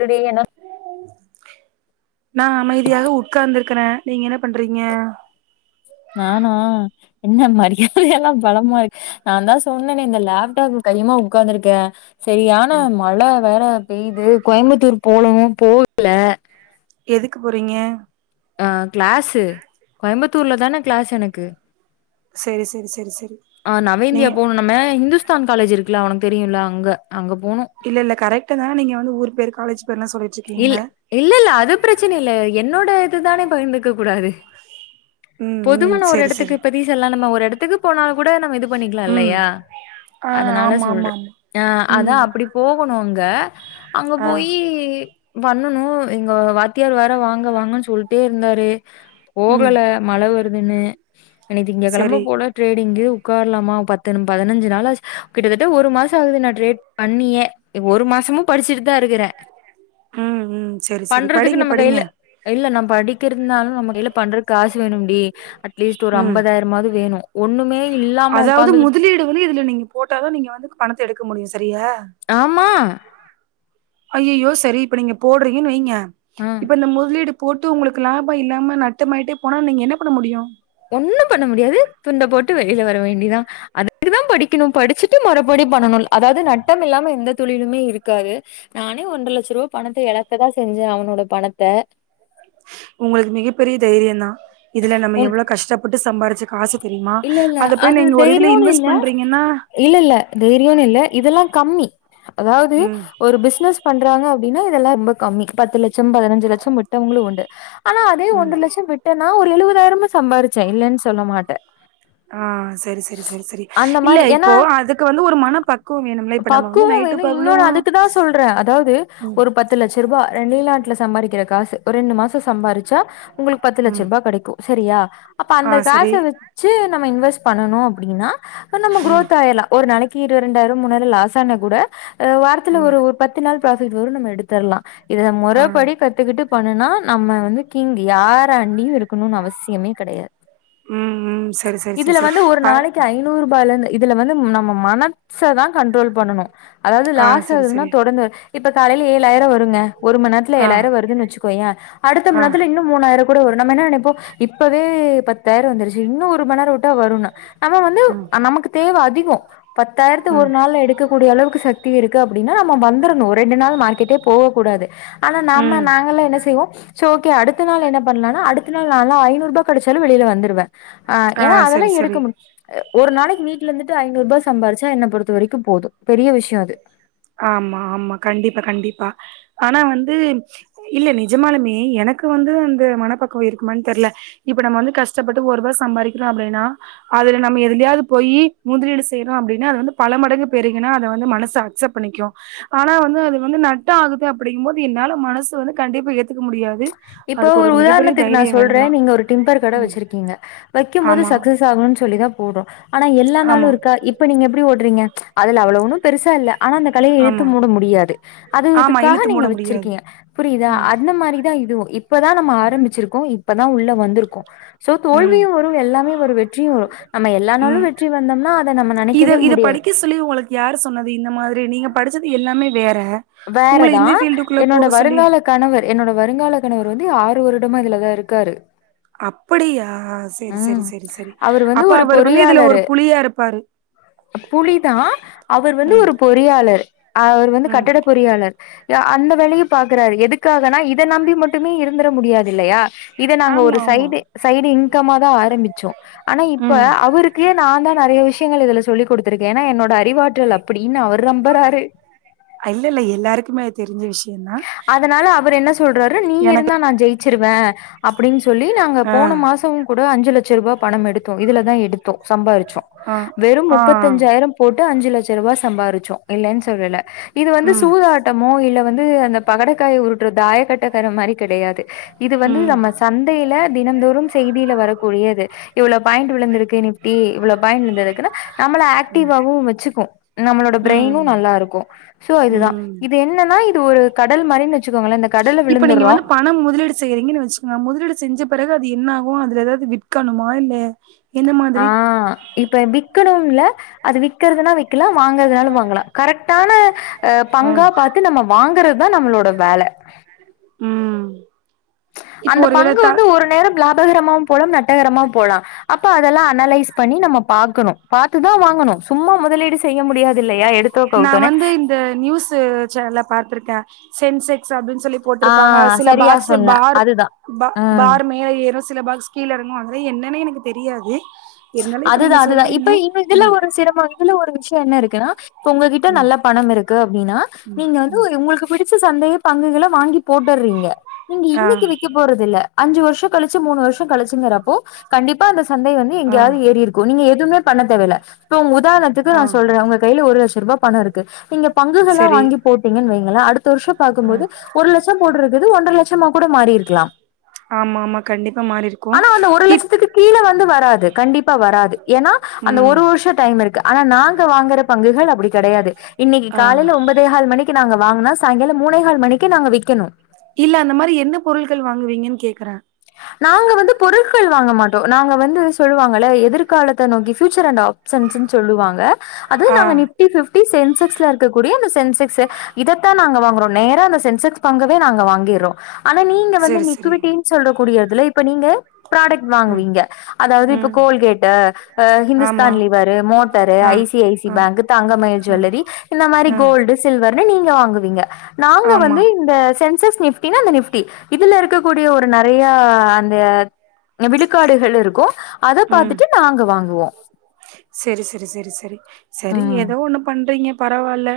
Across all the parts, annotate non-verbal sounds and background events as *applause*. Today என்ன நா அமைதியாக உட்காந்துருக்கறே நீங்க என்ன பண்றீங்க நானா என்ன மரியாதையே எல்லா பளமா இருக்கு நான் தா சொன்னனே இந்த லேப்டாப்பு கையுமா உக்காந்துருக்கே செரியானா மலே வேற பேய்து கோயம்புத்தூர் போனு போகல எதுக்கு போறீங்க ஆ கிளாஸ்சு கோயம்புத்தூர்ல தானே கிளாஸ் எனக்கு ஆ நவேந்தியா நீங்க போணு நம்ம இந்துஸ் இந்துஸ்தான் காலேஜ் இருக்குல்லா உனக்கு தெரியுல்ல அங்க போனு இல்ல இல்ல கரெக்டா தா நீங்க ஊர் பேர் காலேஜ் பேர்லா சொல்லிட்ருக்கிங்க இல்ல இல்ல இல்ல அது பிரச்சனை இல்ல என்னோட த்து தானே பகிர்ந்துக்க கூடாது ம் ம் பொதுவாண ஒரு செரி செரி எடத்துக்கு பத்தி சொல்லா நம்ம ஒரு எடத்துக்கு போனாலு கூட நம்ம இது பண்ணிக்கலா ம் இல்லையா ஆ அதனால ஆமா ஆமா சொல்றே ஆமா ஆ அதா ம் அப்படி போகணு அங்க அங்க ஆ போயி பண்ணணு இங்க வாத்தியார் வேற வாங்க வாங்கனு சொல்ட்டே இருந்தாரு ம் போகல மழ வ வருதுனு இனி திங்க கெளமா செரி போனா ட்ரெயினிங்கு உக்கார்லாமா பத்து பதினஞ்சு நாளாச்சு நாள் ஆச்சு கிட்டத்தட்ட ஒரு மாசோ ஆகுது நா ட்ரேட் பண்ணியே ஒரு மாசமு படிச்சுட்டு தா இருக்கறே ம் ம் செரி செரி பண்றதுக்கு படிங்க நம்ம கையில படிங்க இல்ல நா படிக்கிர் இருந்தாலு நம்ம கையில பண்றக்கு காசு வேணும்டி அட் ம் இல்லாம அதாவது உட்காந்துகிட்டு முதலீடு வந்து இதுல நீங்க போட்டாதா நீங்க வந்து பணத்த எடுக்க முடியு சரியா ஆமா ஐயையோ சரி இப்போ நீங்க போடுறீங்கனு வெயிங்க ஆ. இப்பந்த முதலீடு போட்டு உங்களுக்கு லாபோ இல்லாம நட்டமாயிட்டே போனா நீங்க என்ன பண்ண முடியு ஒண்ணு பண்ண முடியாது துண்ட போட்டு வெளியில வர வேண்டியிதா அதுக்குதா படிக்கணு படிச்சுட்டு மொறபடிபண்ணணு அதாவது நட்டம் இல்லாம எந்த தொழிலுமே இருக்காது நானே ஒன்ரை லட்ச ரூபா பணத்தை எழக்கதா செஞ்சே அவனோட பணத்த உங்களுக்கு மிகப்பெரிய தைரியந்தா இதுல நம்ம உன் எவ்வளோ கஷ்டப்பட்டு சம்பாரிச்சு காசு தெரியுமா இல்ல இல்ல அத போய் அது நீங்க ஒரு இதுல தைரியோனு இன்வெஸ்ட் இல்ல பண்றீங்கன்னா இல்ல இல்ல தைரியோனு இல்ல இதெல்லா கம்மி அதாவது ம் ஒரு பிஸ்னஸ் பண்றாங்க அப்டின்னா இதெல்லா ரொம்ப கம்மி பத்து லட்சம் பதினஞ்சு லட்சம் விட்டவங்களும் உண்டு ஆனா அதே ம் ஒன்ற லட்ச விட்டனா ஒரு எழுவதாயிரமா சம்பாரிச்சேன் இல்லனு சொல்ல மாட்டேன் ஆ சரி சரி சரி சரி அந்த இல்ல மாரி ஏன்னா இப்போ அதுக்கு வந்து ஒரு மன பக்குவம் வேணும்ல இப்ப நம்ம வந்து பக்குவோ நைட்டு வேணு இன்னொன்னு பகலும் அதுக்குதா சொல்றே அதாவது ல சம்பாதிக்கிற காசு ஒரு ரெண்டு மாசோ சம்பாரிச்சா உங்களுக்கு பத்து லட்ச ம் ரூபா கெடைக்கு செரியா அப்ப ஆ அந்த காச சரி வ ச்சு நம்ம இன்வெஸ்ட் பண்ணணு அப்டின்னா அ நம்ம ம் க்ரோத் ஆயிர்லா ஒரு நாளை க்கு ரெண்டாயிரம் மூணாயிரம் லாஸ் ஆனா கூட அ வாரத்துல ம் ஒரு பத்து நாள் ஃப்ராபிட் வரும் நம்ம எடுத்தர்லாம் இத ஆ மொறப்படி கத்துக்கிட்டு பண்ணுனா நம்ம வந்து கீங்கு யார அண்டியும் இருக்கணும்னு அவசியமே கிடையாது ம் ம் சரி சரி சரி இதுல சரி வந்து ஒரு பார் நாளைக்கு ஐநூறு ரூபாயல இருந்து இதுல வந்து நம்ம மனசதான் கண்ட்ரோல் பண்ணணும் அதாவது ஆ லாஸ் சரி ஆகுதுன்னா சரி தொடர்ந்து இப்ப காலையில ஏழாயிரம் வருங்க ஒரு மணிநேரத்தில ஆ ஏழாயிர வருதுன்ன வச்சுோயன் அடுத்த ஆ நேத்துல இன்ன மூணாயிரம் கூட நம்ம என்ன நினைப்போம் இப்பவே பத்தாயிரம் வந்துருச்சு இன்னும் ஒரு மணிநேரம் ஒட்டி வரும் நம்ம வந்து ம் நமக்கு தேவை அதிக *unintelligible* பத்தாயிரத்து ஒரு ம் நாள்ல எடுக்கக்கூடிய அளவுக்கு சக்தி இருக்கு அப்படின்னா நம்ம வந்துரணும் ஒரு ரெண்டு நாள் மார்க்கெட்டே போக கூடாது ஆனா நாம ம் நாங்க எல்லாம் என்ன செய்வோம் ஸ்ஓகே அடுத்த நாள் என்ன பண்ணலானா அடுத்த நாள் நான்ளா ஜனுநூறு ரூபா கிச்சாலும் வெளியில வந்துடுவேன் ஆஹ் ஆ ஏன்னா சரி அதெல்லாம் எடுக்க சரி முடியும் ஒரு நாளைக்கு வீட்டு வீடல இருந்துட்டு ஐநூறு ரூபா சம்பிச்சா என்னை பொறுத்த வரைக்கும் போதும் பெரிய விஷயம் அது ஆமா ஆமா கண்டிப்பா கண்டிப்பா ஆனா வந்து இல்ல நிஜமானாலுமே எனக்கு வந்து அந்த மனப்பக்கவம் இருக்குமனு தெரியல இப்ப நம்ம வந்து கஷ்டப்பட்டு ஒருப சம்பாதிக்கிறோம் அப்படின்னா அதுல நம்ம எதுலையாவது போய் முதலீடு செய்யறோம் அப்படின்னா அது வந்து பல மடங்கு பெருகுன்னா அதை வந்து மனசு அக்செப்ட பண்ணிக்கும் ஆனா வந்து அது வந்து நட்ட ஆகுது அப்படிபோது என்னால மனசு வந்து கண்டிப்பா ஏத்துக்க முடியாது இப்போ அதுக்கு ஒரு மிகப்பெரிய உதாரணத்துக்கு நா தைரியம் வேணும் சொல்ற தான். நீங்க ஒரு டிம்பர் கட ம். வச்சிருக்கீங்க வைக்கும் போது ஆமா, சக்சஸ் ஆகும்னு சொல்லிதா போட்றோ ஆனா எல்லா நாளும் ஆமா, இருக்கா இப்ப நீங்க எப்படி ஒரு ரீங்க அதுல அவ்வளோ ஒன்னும் பெருசா இல்ல ஆனா அந்த கலையை இழுத்து ஆமா. மூட முடியாது அது ஆமா இதுக்காக இழுத்து மூட நீங்க முடியாது. வச்சிருக்கீங்க புரியுதா அந்த மாதிரிதா இதுவும் இப்பதா நம்ம ஆரம்பிச்சிருக்கோம் இப்பதா உள்ள வந்திருக்கோ சோ ம், தோல்வியும் வரும் எல்லாமே வரு வெற்றியும் வரும் நம்ம எல்லா ம். நாளும் வெற்றி வந்தோம்னா அத நம்ம இத நெனக்கவே இத முடியாது படிக்க சொல்லி உங்களுக்கு யாரு சொன்னது இந்த மாதிரி நீங்க படிச்சது எல்லாமே வேற உங்கள வேறதா இந்த ஃபீல்டுக்குள்ள என்னோட போக சொல்லி வருங்கால கணவர் என்னோட வருங்கால ணவர் வந்து ஆறு வருடமா இதுலதா இருக்காரு அப்படியா செரி செரி ம் செரி செரி அவரு வந்து அப்ப ஒரு அவர் வந்து இதுல ஒரு பொறியாளரு புலியா இருப்பாரு புலிதா அவர் வந்து ம் ஒரு பொறியாளர் அவர் வந்து ம் கட்டட பொறியாளர் அந்த வேலையு பாக்குறாரு எதுக்காகனா இதை நம்பி மட்டுமே இருந்துட முடியாது இல்லையா இத நாங்க ஆமா ஒரு ஆமா சைடு சைடு இங் இன்கமாதா ஆரம்பிச்சோ ஆனா இப்ப ம் அவருக்கு நான் தா நிறைய விஷயங்கள் இதுல சொல்லி் கொடுத்திருக்கே ஏன்னா என்னோட அறிவாற்றல் அப்படின்னு அவர் நம்பறாரு இல்ல இல்ல எல்லாருக்குமே அது தெரிஞ்ச விஷயம்தா அதனால எனக்கு சருவே அப்படின்னு சொல் சொல்லி நாங்க ஆ போன மாசம் அஞ்சு லட்ச ரூபா பணம் எடுத்தோம் இதுல தா எடுத்தோம் சம்பாரிச்சோம் ஆ வெறும் ஆ முப்பத்தி அஞ்சாயிரம் போட்டு அஞ்சு லட்சம் ரூபா சம்பாரிச்சோம் இல்லன்னு சொல்லல இது வந்து ம் சூதாட்டமோ இல்ல வந்து அந்த பகடைக்காய உருட்டுற தாய கட்டக்கரை மாதிரி கிடையாது இது வந்து ம் நம்ம சந்தையில தினந்தோறும் பீல வரக்கூடியது இவ்வளோ பாயிண்ட் விழுந்திருக்கு நிப்டி இவ்ள பாயிண்ட் விழுந்ததுக்குன்னா நம்மள ஆக்டிவாவும் வச்சுக்கும் நம்மளோட ம் பிரெயினும் நல்லா இருக்கும் சோ இதுதா ம் இது என்னன்னா இது ஒரு கடல் மாரி வச்சுக்கோங்களே அந்த கடல்ல இப்ப நீங்க விழுந்தறோ வந்து பணம் முதலீடு செய்யறீங்கன்னு வச்சுக்கோங்க முதலீடு செஞ்ச பிறகு அது என்ன ஆகும் அதுல எதாவது விற்கணுமா இல்ல எந்த அ மாதிரி இப்ப பிக் விற்கணும்ள அது விக்கறுதுனா விக்கலாம் வாங்கறதுனாலும் வாங்கலாம் கரெக்டான ஆ பங்கா பார்த்து நம்ம வாங்குற தா நம்மளோட வேல ம் இப்போ அந்த ஒருவேள பங்கு த ஒரு நேரம் லாபகரம் ஆ போகலாம் நட் நட்டகரமா போகலாம் அப்ப அதலாம் அனலைஸ் பன்னி நம்ம பாக்கனும் பாத்துதான் வாங்கனும் சும்மா முதலீடு செய்ய முடியாத இல்லையா எடுத்தோ நான் கவுத்தோனே வந்து இந்த நியூஸ் சனல பாத்ர்க்க சென்செக்ஸ் அப சொல்லி ஆ போட்டிருப்பாங்க சில சரியா பாக்ஸ் சொன்ன அதுதா ப ம் பார் மேல ஏறும் சில பாக்ஸ் கீழறங்கும் என்னன்ன எனக்கு தெரியாது இருந்தாலு இப்ப நீங்க அதுதான் அதுதான் சொல்றீங்க இப்ப இன்னும் இதுல ம் ஒரு சிரமம் இதுல ஒரு விஷயம் என்ன இருக்கு *unintelligible* இப்ப உங்ககிட்ட ம் நல்ல பணம் இருக்கு அப்படின்னா நீங்க வந்து உங்களுக்கு பிடிச்ச சந்தேகம் பங்குகளை வாங்கி போட்டுடுறீங்க நீங்க ஆ இன்னைக்கு வக்க போறது இல்ல அஞ்சு வருஷம் கழிச்சு மூணு வருஷம் கழிச்சுங்கிறப்போ கண்டிப்பா இந் சந்தேக ஆ எங்கேயது ஏறி இருக்கும் நீங்க எ எது மே பண்ண தேவல இப்ப உதாரணத்துக்கு ஆ நான் சொல்றேன் உங்க கையில ஒரு ரூபாய் பணம் இருக்கு நீங்க பங்குகளா சரி வாங்கி போட்டீங்கன்னு வைங்கள அடுத்த வருஷம் ஆ பார்க்கும்போது ஒரு லட்சம் போடுறது ஒன்றரை லட்சமா கூட மாறி இருக்கலாம் ஆமா ஆமா கண்டிப்பா மாறி இருக்கும் அந்த ஒரு இப் லட்சத்துக்கு கீழ வந்து வராது. கண்டிப்பா வராது ஏன்னா அந்த ம் ஒரு வருஷம் டைம் இருக்கு ஆனா நாங்க வாங்குற பங்குகள் அப்படி கிடையாது இன்னைக்கு ஆ காலைில ஒன்பதேஹால் மணிக்கு நாங்க வாங்கினா சாயங்காலம் மூனைேகால் மணிக்கு நாங்க விக்கணும் இல்ல அந்த மாதிரி என்ன பொருள்கள் வாங்குவீங்கன்னு கேக்குறா நாங்க வந்து பொருட்கள் வாங்க மாட்டோம் நாங்க வந்து சொல்லுவாங்க எதிர்காலத்தை நோக்கி பியூச்சர் அண்ட் ஆப்ஷன்ஸ்னு சொல்லுவாங்க அது ஆ நாங்க நிப்டி பிப்டி சேர்ந்து சென்செக்ஸ்ல இருக்கக்கூடிய அந்த சென்செக்ஸ் இதைத்தான் நாங்க வாங்குறோம் நேரா அந்த சென்செக்ஸ் பங்கவே நாங்க வாங்கிறோம் ஆனா நீங்க வந்து சரி சரி நிக்விட்டின்னு சொல்ற கூடியதுல இப்ப நீங்க ப்ராடக்ட் ம் வாங்குவீங்க அதாவது இப்ப ம் கோல்கேட் ஆமா இஹந்துஸ்தான் லிவரு மோட்டரு ஆ ஐசி ஐசி ஆ பேங்க் தங்கமயில் ஆ ஜுவல்லரி இந்த மாதிரி ஆ கோல்டு சில்வர் நீங்க வாங்குவீங்க நாங்க ஆமா வந்து இந்த சென்சஸ் நிப்ட அந்த நிப்டி இதுல இருக்கக்கூடிய ஒரு நிறைய அந்த விழுக்காடுகள் இருக்கும் ம் சேரி சேரி சேரி சேரி சரி ம் ஏதோ ஒண்ணு பண்றீங்க பரவால்ல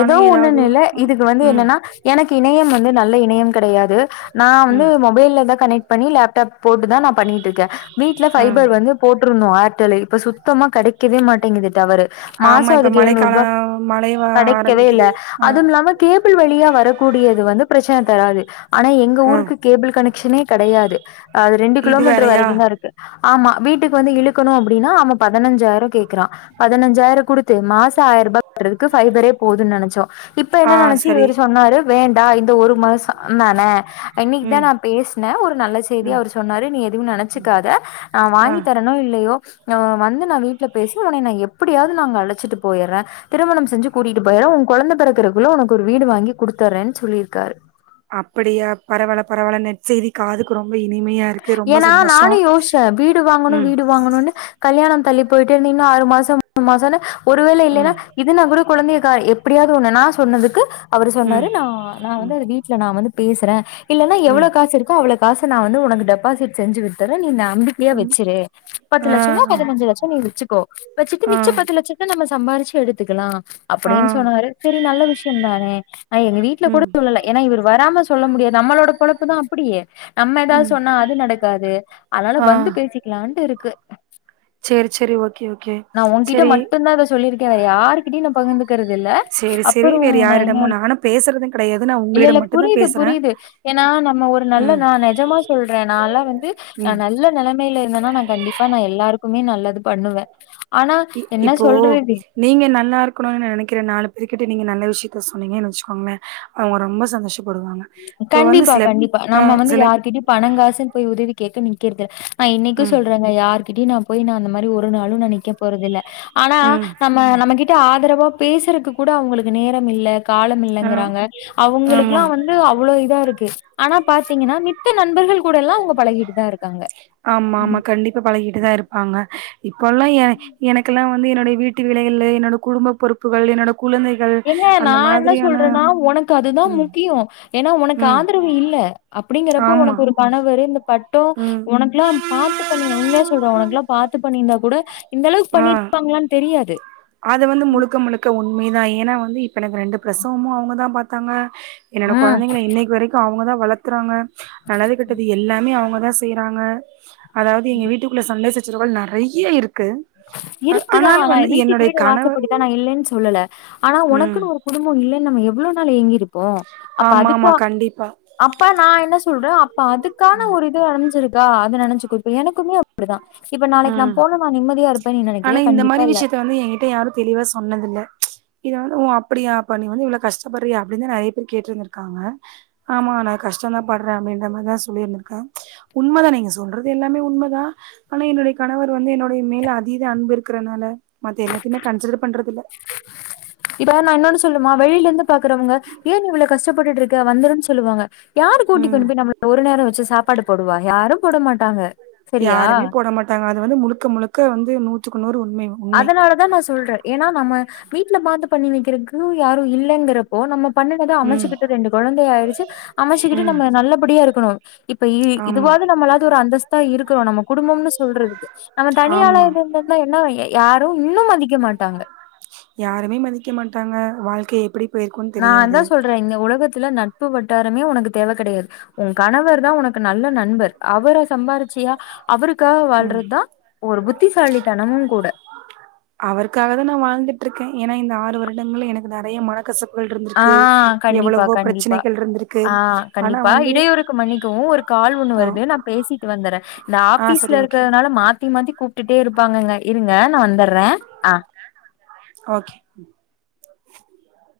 ஏதோ ஏதாவது ஒண்ணூனு இல்ல அ இதுக்கு வந்து ம் என்னன்னா எனக் கு இணையம் வந்து நல்ல இணையம் கெடையாது நா வந்து ம் மொபைல்ல தா கனெக்ட் பண்ணி லேப்டாப் போட்டுதா நா பண்ணியிட்ருக்க வீட்ல ம் ஃபைபர் வந்து போட் ட்ருணு ஆர்டெலு இப்ப சுத்தமா கெடைக்கவே மாட்டேங்கிது டவரு ஆமா மாசொ இப்ப அதுக்கு மழைக்காலோ எழ்நூறுபா மழை வ கடைக்கவே இல்ல ஆரம்பிக்குது ஆ அதுவுமில்லாம கேபிள் வழியா வரக்கூடி யது வந்து ப்ரச்சன தராது ஆனா எங்க ஆ ஊருக்கு கேபிள் கனெக் க்ஷனே கடையாது அ அது ரெண்டு இது கிலோமீட்டர் வேறயா வரைக்குந்தா இருக்கு ஆமா வீட்டுக்கு வந்து இழுக்கணு அப்டின்னா அவ பதனஞ்சாய்ரொ கேக்குறா பதனஞ்சாய்ரொ குடுத்து மாசொ ஆய்ருபா கட்ற க்கு ஃபைபரே போதுன் நெனச்சோ இப்ப ஆ என்ன நெனச்சி சரி இவரு சொன்னாரு வேண்டா இந்த ஒரு மாசொ அந்தான இன்னைக்தா ம் நா பேஸ்ன ஒரு நல்ல செய்தியா ம் அவர் சொன்னாரு நீ எதுவு நெனச்சிக்காத நா ஆ வாங்கி தரனோ இல்லையோ ஆ வந்து நா வீட்ல பேசி ஒன்னய நா எப்டியாவ்து நாங்க அழச்சிட்டு போயிர்ற திருமணம் செஞ்சு கூட்டிட்டு போய்ற ஓங் கொழந்த பெறக்கிறக்குள்ள ஒனக்கு ஒரு வீடு வாங்கி குடுத்தர்றன் சொல்லிருக்காரு அப்டியா பரவால பரவால நற் செய்தி காதுக்கு ரொம்ப இனிமையா இருக்கு ரொம்ப ஏனா சந்தோஷோ நானு யோஷ்ச வீடு வாங்கணு ம் வீடு வாங்கணுனு கல்யாணம் தள்ளி போயிட்டேர்ந்து இன்னு ஆறு மாசம் மூணு மாசோன்னு ஒருவேல இல்லேனா ம் இது நா கூட குழந்தைய கா ப்டியாது ஒன்னு நா சொன்னதுக்கு அவரு சொன்னாரு ம் நா நா வந்து ம் அ வீட்ல நா வந்து பேசுற இல்லனா எவ்ளோ ம் காசு இருக்கோ அவ்ளோ காச நா வந்து உனக்கு டெப் பாசிட் செஞ்சி விட்டற நி நா ம்பிக்யா ம் வெச்சிரு பத்து ஆ லட்சயா ஆ பதினஞ்சு லட்ச நீ வெச்சு கோ வெச்சிட்டு ஆ மிச்ச பத்து லட்சத்த் நம்ம சம்பாரிச்சி எடுத்துக்கலா ஆ. அப்டின்னு சொன்னாரு செரி நல்ல விஷயம் தானே நா எங்க வீட்ல கூட ம் சொல்லல ஏனா இவர் வராம சொல் சொல்ல முடியாது நம்மளோட பொழப்புதா அப்டி நம்ம எதா ம் சொன்னா த்துக்காது அதனால வந்து பேசிக்கலா ரெண்டு இருக்கு செரி செரி ஓகே ஓகே செரி கே வேற யார்கிட்டயு நா பகிர்ந்து க்கறது இல்ல சரி, சரி. அப்புறோ வேறு நா என்ன யாரிடமும் நானும் பேசுறதும் கிடையாது. நான் இல்ல இல்ல உங்களிடம் மட்டும் தான் புரியிது பேசுறேன். புரியிது ஏனா நம்ம ஒரு நல்ல ம், நா நெஜமா சொல் நான்ல வந்து நா ம். நல்ல நெலமையில இருந்தேனா நா கண்டிப்பா நா எ எல்லாருக்குமே நல்லது பண்ணுவ இ இப்போ நீங்க நல்லா இருக்குனுனு நெனக்கிற நாலு பேர்கிட் ட்ட நீங்க நல்ல விஷயத்த சொன்னிங்கன்னு வெச்சிக்கோங்கல அவங்க ரொம்ப சந்தோஷ கண்டிப்பா கண்டிப்பா நம்ம வந்து சில யார்கிட்டயு பணங்காசுன்னு போய் உதவி கேக்க நிகர்து நா இன்னைக்கு ம், சொல்றங்க யாருக் கிட்டியு நா போய் நா அந்த மாரி ஒரு நாளு நா நிக்க போறதில்ல ஆனா ம். நம்ம நம்ம கிட் ட ஆதரவா பேசுறக்கு கூட அவங்களுக்கு நேரமில்ல அ காலமில்லங்குறாங்க ஆமா. அவங்களுக்குலா வந் து அவ்ளோ இதா இருக்கு ஆனா பாத்தீங்கன்னா மித்த நண்பர்கள் கூட எல்லா அவங்க பழகிட்டு தா இருக்காங்க ஆமா ஆமா கண்டிப்பா பழகிட்டுதா இரு ப்பாங்க இப்பல்லா ஏ எனக்கெல்லா வந்து என்னோட வீட்டு வேலைகள்ளு என்னோட குடும்ப பொறுப்புகள் என்னோட குழந்தைகள் ஏங்க நா அந்த என்ன மாதிரியான சொல்றன்னா உனக்கு அதுதா ம், முக்கியோ ஏன்னா உனக்கு ம். ஆதரவு இல்ல அப்டிங்கறப்ப ஆமா. உனக்கு ஒரு கணவரு இந்த பட் ட்டோ ம் உனக்குலா பாத்து பண்ணீங்க உண்மையா சொல்ற உனக்கு லா பாத்து பண்ணிருந்தா கூட இந்த அளவுக்கு ஆ பண்ணிருப்பாங்களானு தெரியாது மை தா ஏன்னா வந்து இப்ப எனக்கு ரெண்டு பிரசவமு அவங்க தா பாத்தாங்க என்னோட ஆ. கொழந்தைங்கள இன்னைக் வரைக்கு அவங்க தா வளத்துறாங்க நல்லது கெட்டது எல்லாமே அவங்க வேல செய்றாங்க அதாவது எங்க வீட்டுக்குள்ள சண்ட சச் சிரவள் நெறைய இருக்கு இருத்துதா ஆனாலு நா வந்து எங்க வீட்டுக்கு என்னுடைய வீடு கணவர் வாசப்படிதா நா இல்லேன் சொல்லல ஆனா ம் ஒனக்குன்னு ஒரு குடும்போ இல்ல நம்ம எவ்ளோ நாள் ஏங்கிரு க்கோ அப்ப ஆமா அதுக்கா ஆமா கண்டிப்பா அப்பா நா என்ன சுடு இப்ப அதுக்கான ஒரு இது அடஞ்சிருக் க்கா அது நெனச்சி குடுப்பே எனக்குமே அப்டிதா இப்ப நாளைக்கு நா ம் போனுனா நிம்மதியா இருப் ஆனா இந்த மாரி விஷியத்த வந்து எங்கிட்ட யாரு தெளிவா சொன்னதில்ல ப்ச் இத வந்து உ அப்டியா பா நீ வந்து இவ்ளோ கஷ்டப் பறியே அப்டின்தா நெறைய பேர் கேட்ருந்துருக்காங்க ஆமா நா கஷ்டந்தா பட்றே அப்டின்ற மாரிதா சொல்லி இருந்துருக்கே உண்மதா நீங்க சொல்றது எல்லாமே உண்மதா ஆனா என்னுடைய கணவர் வந்து என்னுடைய மேல அதீத அன்பு இருக்றனால மத்த எல்லாத்தியுமே கன்சிடர் பண்றது இல்ல து பாக்குறவங்க ஏ நீ இவ்ள கஷ்டப்பட்டுட்டு இருக்க வந்துருன் சொல்லுவாங்க யாரு கூட்டி ம் கொண்டுபோய் நம்மள ஒரு நேரோ வச்சி சாப்பாடு போடுவா யாரு போட மாட் டாங்க யாருமே போட மாட்டாங்க இது வந்து முழுக்க முழுக்க வந்து நூத்துக்கு நூறு உண் அதனாலதா நா சொல்றே ஏனா நம்ம வீட்டுல பாத்து பண்ணி வைக்க இருக்கு யாரு இல்லங்கிறப்போ நம்ம பண்ணுனத ம் அமச்சுக்கிட்டு ரெண்டு கொழந்தைய ஆயிருச்சி அமச்சுக்கிட்டு ம் நம்ம நல்லபடியா இருக்கணு இப்ப இ ஆமா இதுவாது நம்மளாது ஒரு அந்தஸ் தா இருக்குறோ நம்ம குடும்பம்னு சொல்றதுக்கு நம்ம தனியால ஆமா இருந்து இருந்தந்தா என்ன யாரு இன்னு மதிக்க மாட்டாங்க யாருமே மதிக்க மாட்டாங்க வாழ்க்கைய எப்டி போயிருக்குன்னு நா தா தெரியாது சொல்றே இங்க உலகத்துல நட் பு வட்டாரமே உனக்கு தேவ கெடையாது உ கணவர் தா உனக்கு நல்ல நண்பர் அவர சம்பாரிச்சியா அவருக்காக ம் வாழ்றதா ஒரு புத்திசாலித்தனமும் கூட அவருக்காக டங்களு எனக்கு நெறைய மனக்கசப்பு ஆ கண்டிப்பா கண்டிப்பா இருந்திருக்கு ஆ ஆனா கண்டிப்பா வந்து இடையூறுக்கு மன்னிக்கவு ஒரு கால் ஒண்ணு ஆ வருது நா பேசிட்டு வந்துறே இந்த ஆ சரி ஆஃபிஸ்ல ஓகே இருக்குறதுனால மாத்தி மாத்தி கூப்ட்டுட்டே இருப்பாங்கங்க இருங்க நா வந்தற்ற அ ஓகே